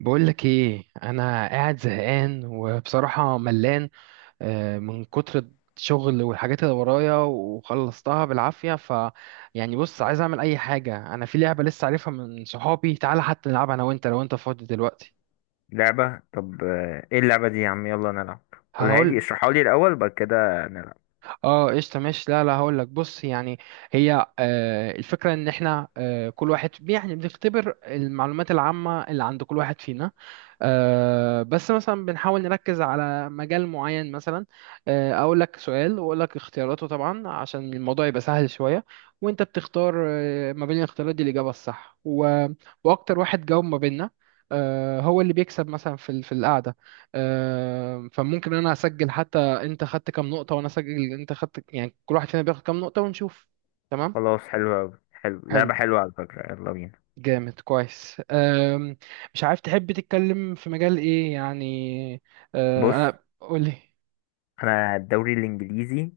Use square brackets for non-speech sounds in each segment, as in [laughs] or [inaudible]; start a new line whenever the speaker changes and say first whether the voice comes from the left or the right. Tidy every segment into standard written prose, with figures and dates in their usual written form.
right: بقولك ايه، انا قاعد زهقان وبصراحة ملان، من كتر الشغل والحاجات اللي ورايا وخلصتها بالعافية. يعني بص، عايز اعمل اي حاجة. انا في لعبة لسه عارفها من صحابي، تعالى حتى نلعبها انا وانت لو انت فاضي دلوقتي.
left: لعبة. طب ايه اللعبة دي يا عم؟ يلا نلعب. قولها لي،
right: هقول.
left: اشرحها لي الأول بعد كده نلعب.
right: اه قشطه ماشي. لا لا، هقول لك. بص يعني، هي الفكره ان احنا، كل واحد يعني بنختبر المعلومات العامه اللي عند كل واحد فينا. بس مثلا بنحاول نركز على مجال معين. مثلا اقول لك سؤال واقول لك اختياراته، طبعا عشان الموضوع يبقى سهل شويه، وانت بتختار ما بين الاختيارات دي الاجابه الصح، واكتر واحد جاوب ما بيننا هو اللي بيكسب مثلا في القعده. فممكن انا اسجل حتى انت خدت كام نقطة، وانا سجل انت خدت. يعني كل واحد فينا بياخد كام نقطة ونشوف. تمام.
left: خلاص، حلو أوي، حلو،
right: حلو.
left: لعبة حلوة على فكرة، يلا بينا.
right: جامد، كويس. مش عارف تحب تتكلم في مجال ايه يعني.
left: بص،
right: انا قولي.
left: أنا الدوري الإنجليزي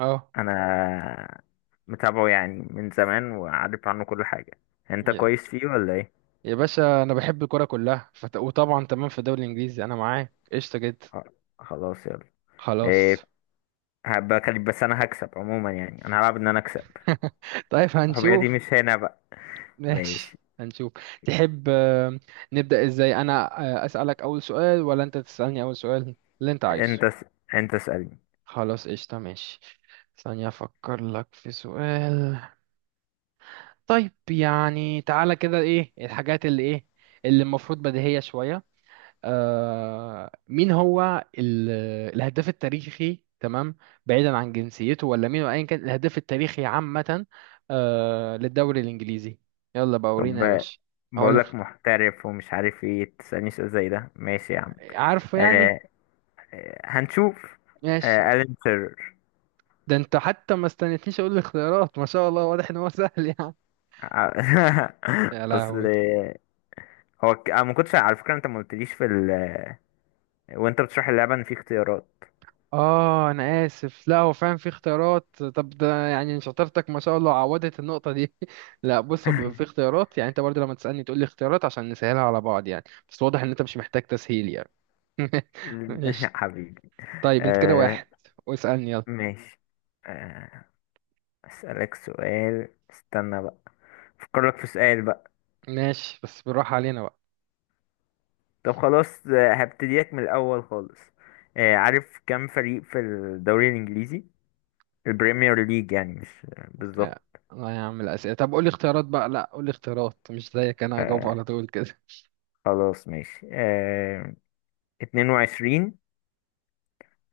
right: اه
left: أنا متابعه يعني من زمان وعارف عنه كل حاجة. أنت
right: يا
left: كويس فيه ولا ايه؟
right: باشا، انا بحب الكرة كلها، وطبعا تمام، في الدوري الانجليزي انا معاك قشطة جدا.
left: خ- خلاص يلا. إيه،
right: خلاص.
left: هبقى كلب بس أنا هكسب عموما، يعني أنا هلعب إن أنا أكسب.
right: [laughs] طيب
left: الحبيبة دي
right: هنشوف.
left: مش هنا بقى. ماشي.
right: ماشي هنشوف. تحب، نبدأ ازاي؟ انا اسألك اول سؤال ولا انت تسألني اول سؤال اللي انت عايزه؟
left: أنت س... أنت اسألني.
right: خلاص قشطة ماشي. ثانية أفكر لك في سؤال. طيب يعني تعالى كده، إيه الحاجات اللي إيه اللي المفروض بديهية شوية؟ مين هو الهداف التاريخي؟ تمام، بعيدا عن جنسيته ولا مين وأيا كان، الهداف التاريخي عامة، للدوري الإنجليزي. يلا بقى
left: طب،
right: ورينا يا باشا. هقول لك.
left: بقولك محترف ومش عارف ايه تسألني سؤال زي ده، ماشي يا عم.
right: عارفه يعني؟
left: آه. آه، هنشوف.
right: ماشي.
left: آه، ألين تيرر.
right: ده أنت حتى ما استنيتنيش أقول الاختيارات، ما شاء الله، واضح إن هو [laughs] سهل يعني.
left: [laughs]
right: يا
left: اصل
right: لهوي.
left: انا ما كنتش على فكرة، انت ما قلتليش في وانت بتشرح اللعبة ان في اختيارات.
right: اه انا اسف، لا هو فعلا في اختيارات. طب ده يعني شطارتك ما شاء الله، عوضت النقطه دي. [laughs] لا بص، هو بيبقى في اختيارات، يعني انت برضه لما تسالني تقول لي اختيارات عشان نسهلها على بعض يعني. بس واضح ان انت مش محتاج تسهيل يعني.
left: [laughs]
right: ماشي.
left: حبيبي.
right: طيب انت كده
left: آه
right: واحد، واسالني يلا.
left: ماشي آه، اسألك سؤال، استنى بقى افكرلك في سؤال بقى.
right: ماشي بس بالراحه علينا بقى.
left: طب خلاص، هبتديلك من الاول خالص. آه، عارف كم فريق في الدوري الانجليزي، البريمير ليج يعني، مش
right: يا-
left: بالظبط؟
right: الله يا عم الاسئله. طب قول لي اختيارات بقى، لا قول لي اختيارات، مش زيك انا هجاوب
left: آه
right: على طول كده.
left: خلاص ماشي. آه، 22،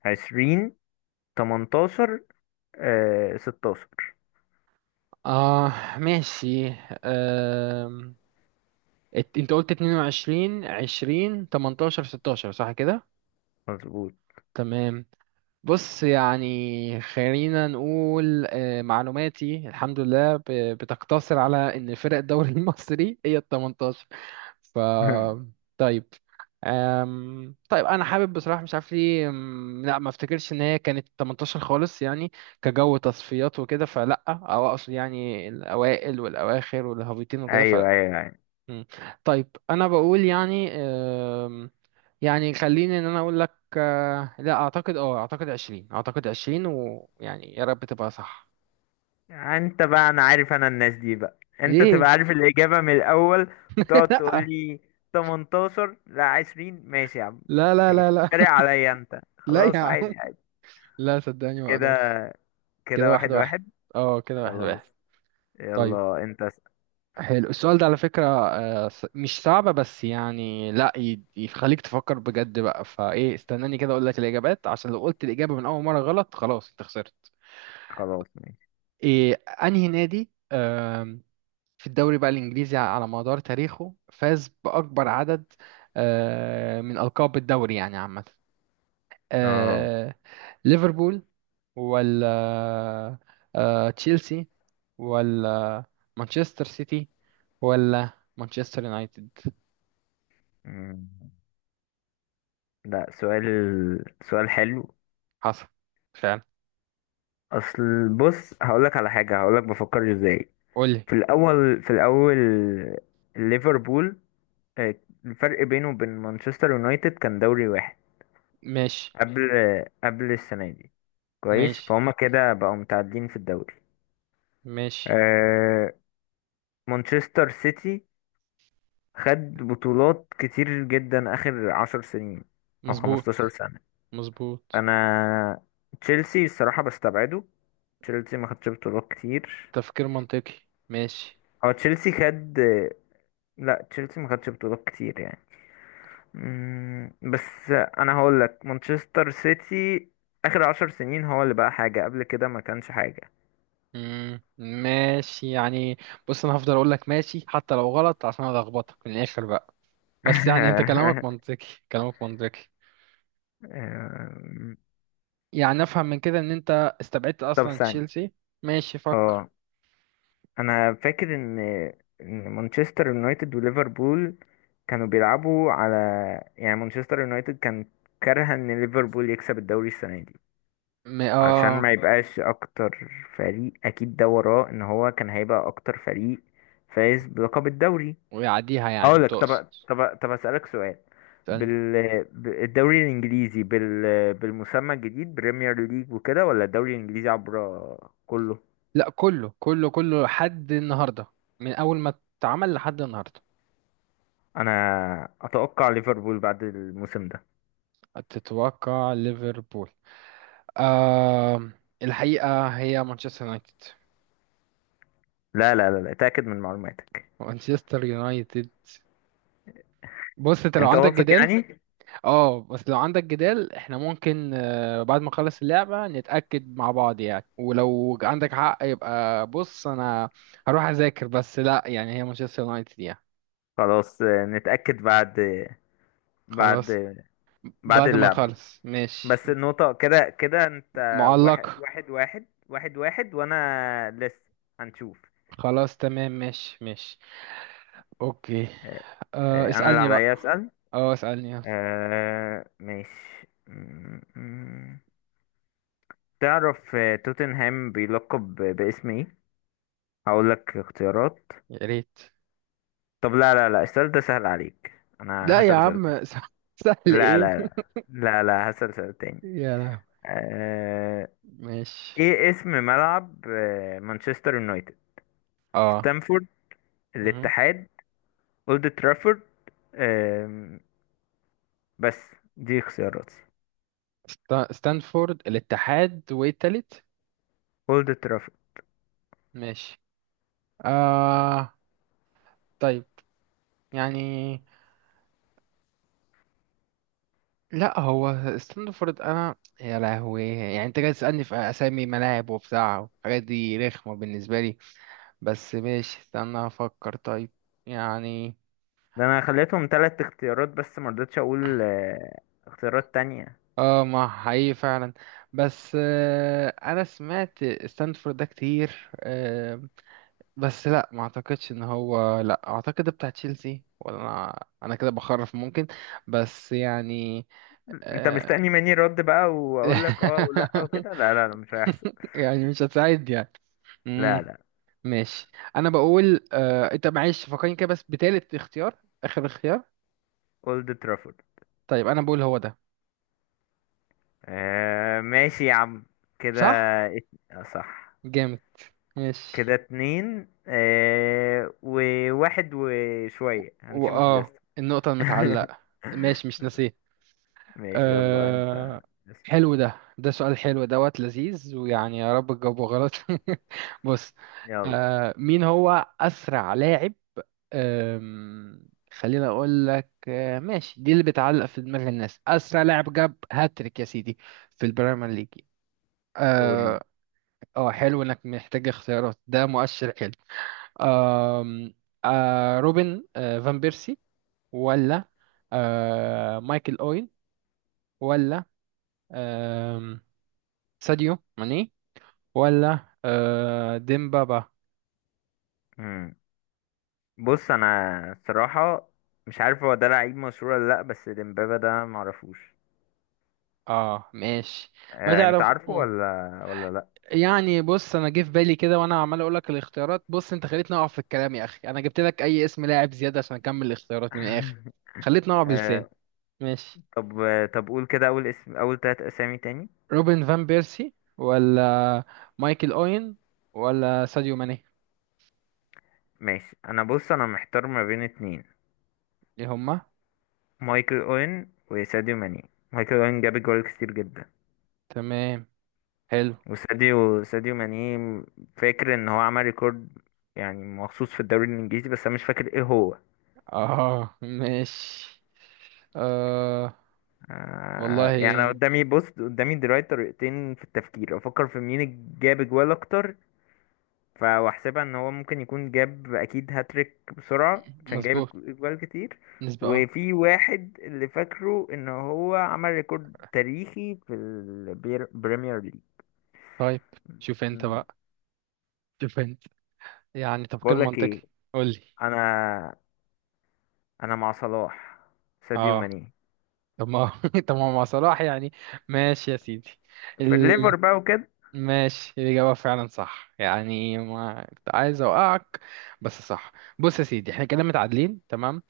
left: 20، 18، آه 16.
right: اه ماشي. أم... انت قلت 22، 20، 18، 16، صح كده؟
left: مظبوط.
right: تمام. بص يعني خلينا نقول، معلوماتي الحمد لله بتقتصر على ان فرق الدوري [laughs] المصري هي ال 18. ف
left: [laughs]
right: طيب. طيب انا حابب بصراحه، مش عارف ليه، لا ما افتكرش ان هي كانت 18 خالص يعني، كجو تصفيات وكده فلا، او اقصد يعني الاوائل والاواخر والهابطين وكده
left: ايوه
right: فلا.
left: ايوه ايوه.
right: مم. طيب انا بقول يعني، يعني خليني ان انا اقول لك، لا اعتقد، اعتقد 20، اعتقد 20، ويعني يا رب تبقى صح.
left: انت بقى، انا عارف انا الناس دي بقى، انت تبقى
right: ليه؟
left: عارف الاجابه من الاول وتقعد تقول
right: [laughs]
left: لي 18 لا 20. ماشي يا عم،
right: لا لا لا
left: ماشي،
right: لا لا.
left: تريق عليا انت،
right: [laughs] لا يا
left: خلاص
right: عم،
left: عادي عادي.
right: لا صدقني ما
left: كده
right: اقدرش.
left: كده
right: كده واحد
left: واحد
right: واحد.
left: واحد.
right: اه كده واحد واحد.
left: خلاص،
right: طيب،
left: يلا انت اسأل.
right: حلو السؤال ده على فكرة، مش صعبة بس يعني، لا يخليك تفكر بجد بقى. فايه استناني كده اقول لك الاجابات؟ عشان لو قلت الاجابة من اول مرة غلط خلاص انت خسرت.
left: خلاص ماشي
right: إيه؟ انهي نادي في الدوري بقى الإنجليزي على مدار تاريخه فاز بأكبر عدد من ألقاب الدوري يعني عامة؟
left: اه.
right: آه، ليفربول، ولا تشيلسي، ولا مانشستر سيتي، ولا مانشستر يونايتد؟
left: مم. لا سؤال، سؤال حلو.
right: حصل فعلا.
left: اصل بص هقولك على حاجه، هقولك بفكر ازاي.
right: قولي.
left: في الاول، ليفربول آه، الفرق بينه وبين مانشستر يونايتد كان دوري واحد
right: ماشي.
left: قبل السنه دي، كويس؟
right: ماشي.
left: فهم كده بقوا متعادلين في الدوري.
right: ماشي.
left: آه، مانشستر سيتي خد بطولات كتير جدا اخر عشر سنين او خمستاشر
right: مظبوط.
left: سنه.
right: مظبوط.
left: انا تشيلسي الصراحه بستبعده، تشيلسي ما خدش بطولات كتير.
right: تفكير منطقي. ماشي.
left: هو تشيلسي خد، لا تشيلسي ما خدش بطولات كتير يعني. مم، بس انا هقول لك مانشستر سيتي. اخر عشر سنين هو اللي بقى حاجة، قبل كده ما كانش حاجة.
right: ماشي يعني. بص انا هفضل اقول لك ماشي حتى لو غلط عشان الخبطك من الاخر بقى. بس يعني انت كلامك
left: [laughs]
right: منطقي، كلامك منطقي
left: أم،
right: يعني. افهم من كده ان انت استبعدت
left: طب
right: اصلا
left: ثانية.
right: تشيلسي؟ ماشي فكر.
left: اه، انا فاكر ان مانشستر يونايتد وليفربول كانوا بيلعبوا على، يعني مانشستر يونايتد كان كارهة ان ليفربول يكسب الدوري السنة دي
right: م...
left: علشان
right: اه
left: ما يبقاش اكتر فريق. اكيد ده وراه، ان هو كان هيبقى اكتر فريق فايز بلقب الدوري.
right: ويعديها يعني
left: اقول لك،
right: تقصد؟
left: طب اسالك سؤال،
right: استنى.
left: بالدوري الانجليزي، بالمسمى الجديد بريمير ليج وكده، ولا الدوري الانجليزي عبر كله؟
right: لا كله، كله كله لحد النهارده، من اول ما اتعمل لحد النهارده.
left: انا اتوقع ليفربول بعد الموسم ده.
right: تتوقع ليفربول؟ آه الحقيقة هي مانشستر يونايتد.
left: لا، اتاكد من معلوماتك،
right: مانشستر يونايتد. بص، انت لو
left: انت
right: عندك
left: واثق
right: جدال،
left: يعني؟
right: اه بس لو عندك جدال، احنا ممكن بعد ما نخلص اللعبة نتأكد مع بعض يعني. ولو عندك حق يبقى بص انا هروح اذاكر، بس لا يعني هي مانشستر يونايتد يعني.
left: خلاص آه، نتاكد بعد بعد
right: خلاص
left: بعد
right: بعد ما
left: اللعبه.
right: نخلص. ماشي
left: بس النقطة كده كده انت واحد،
right: معلق.
left: واحد واحد واحد واحد، وانا لسه. هنشوف.
right: خلاص تمام. ماشي ماشي. اوكي.
left: آه، آه، انا اللي
right: اسألني بقى.
left: عليا اسأل.
right: اه اسألني يلا.
left: آه، ماشي. تعرف آه، توتنهام بيلقب باسم ايه؟ هقول لك اختيارات.
right: يا ريت.
left: طب لا لا لا، السؤال ده سهل عليك، انا
right: لا يا
left: هسأل سؤال تاني.
right: عم. [laughs] سهل
left: لا
right: ايه؟
left: لا لا لا، لا هسأل سؤال تاني.
right: [laughs] يا لهوي.
left: آه،
right: ماشي.
left: ايه اسم ملعب آه، مانشستر يونايتد؟
right: اه.
left: ستامفورد،
right: مهم.
left: الاتحاد، اولد ترافورد. آم، بس دي اختياراتي.
right: ستانفورد، الاتحاد، وايه التالت؟
left: اولد ترافورد.
right: ماشي. آه طيب يعني، لا هو ستاندفورد انا، يا لهوي، يعني انت جاي تسألني في اسامي ملاعب وبتاع الحاجات دي رخمة بالنسبة لي. بس ماشي استنى افكر. طيب يعني،
left: ده انا خليتهم ثلاث اختيارات بس، ما رضيتش اقول آه، اختيارات تانية.
right: اه ما حقيقي فعلا. بس انا سمعت ستاندفورد ده كتير. بس لا ما اعتقدش ان هو، لا اعتقد ده بتاع تشيلسي، ولا انا انا كده بخرف ممكن، بس يعني.
left: انت
right: آه.
left: مستني مني رد بقى واقول لك اه ولا
right: [laughs]
left: وكده؟ لا لا لا، مش هيحصل.
right: [laughs] يعني مش هتساعد يعني.
left: لا
right: امم
left: لا،
right: ماشي. انا بقول انت معلش فكرني كده، بس بتالت اختيار، اخر اختيار.
left: اولد ترافورد.
right: طيب انا بقول هو ده.
left: آه ماشي يا عم، كده.
right: صح.
left: آه، صح.
right: جامد.
left: كده
right: ماشي.
left: اتنين آه وواحد وشوية، هنشوف
right: واه
left: لسه.
right: النقطة
left: [laughs]
right: المتعلقة. ماشي مش ناسيه.
left: ماشي يلا انت.
right: آه... حلو ده، ده سؤال حلو دوت لذيذ، ويعني يا رب تجاوبه غلط. [laughs] بص.
left: يلا
right: مين هو أسرع لاعب؟ أم، خليني اقول لك. ماشي دي اللي بتعلق في دماغ الناس، اسرع لاعب جاب هاتريك يا سيدي في البريمير ليج.
left: قولي.
right: اه. حلو انك محتاج اختيارات، ده مؤشر حلو. أم، روبن فان بيرسي، ولا مايكل اوين، ولا آم، ساديو ماني، ولا ديمبابا؟
left: بص انا الصراحه مش عارف هو ده لعيب مشهور ولا لا، بس ديمبابا ده معرفوش.
right: اه ماشي. ما
left: آه، انت
right: تعرف.
left: عارفه ولا لا؟
right: يعني بص، انا جه في بالي كده وانا عمال اقول لك الاختيارات، بص انت خليتني اقع في الكلام، يا اخي انا جبت لك اي اسم لاعب زياده عشان اكمل الاختيارات من الاخر.
left: [laughs]
right: خليتني اقع بلسان.
left: آه.
right: ماشي.
left: طب، طب قول كده اول اسم، اول تلات اسامي تاني.
right: روبن فان بيرسي، ولا مايكل اوين، ولا ساديو ماني؟
left: ماشي. انا بص انا محتار ما بين اتنين،
right: ايه هما؟
left: مايكل اوين وساديو ماني. مايكل اوين جاب جوال كتير جدا.
right: تمام. حلو.
left: وساديو، ساديو ماني فاكر ان هو عمل ريكورد يعني مخصوص في الدوري الانجليزي، بس انا مش فاكر ايه هو.
right: اه ماشي. آه والله
left: آه، يعني أنا
right: يعني.
left: قدامي، بص قدامي دلوقتي طريقتين في التفكير. افكر في مين جاب جوال اكتر، واحسبها ان هو ممكن يكون جاب اكيد هاتريك بسرعة عشان جايب
right: مظبوط.
left: جوال كتير.
right: نسبة اه.
left: وفي واحد اللي فاكره ان هو عمل ريكورد تاريخي في البريمير ليج.
right: طيب شوف انت
left: مم.
right: بقى. شوف انت، يعني تفكير
left: بقول لك ايه،
right: منطقي. قول لي.
left: انا انا مع صلاح، ساديو
right: اه.
left: ماني،
right: طب ما [laughs] طب ما مع صلاح يعني، ماشي يا سيدي.
left: في
right: ال...
left: الليفر بقى وكده.
right: ماشي، الإجابة فعلا صح، يعني ما كنت عايز أوقعك، بس صح. بص يا سيدي احنا كده متعادلين تمام.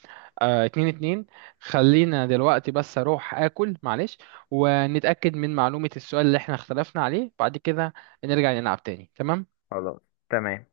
right: اتنين اتنين. خلينا دلوقتي بس أروح آكل معلش، ونتأكد من معلومة السؤال اللي احنا اختلفنا عليه بعد كده، نرجع نلعب تاني. تمام.
left: خلاص تمام.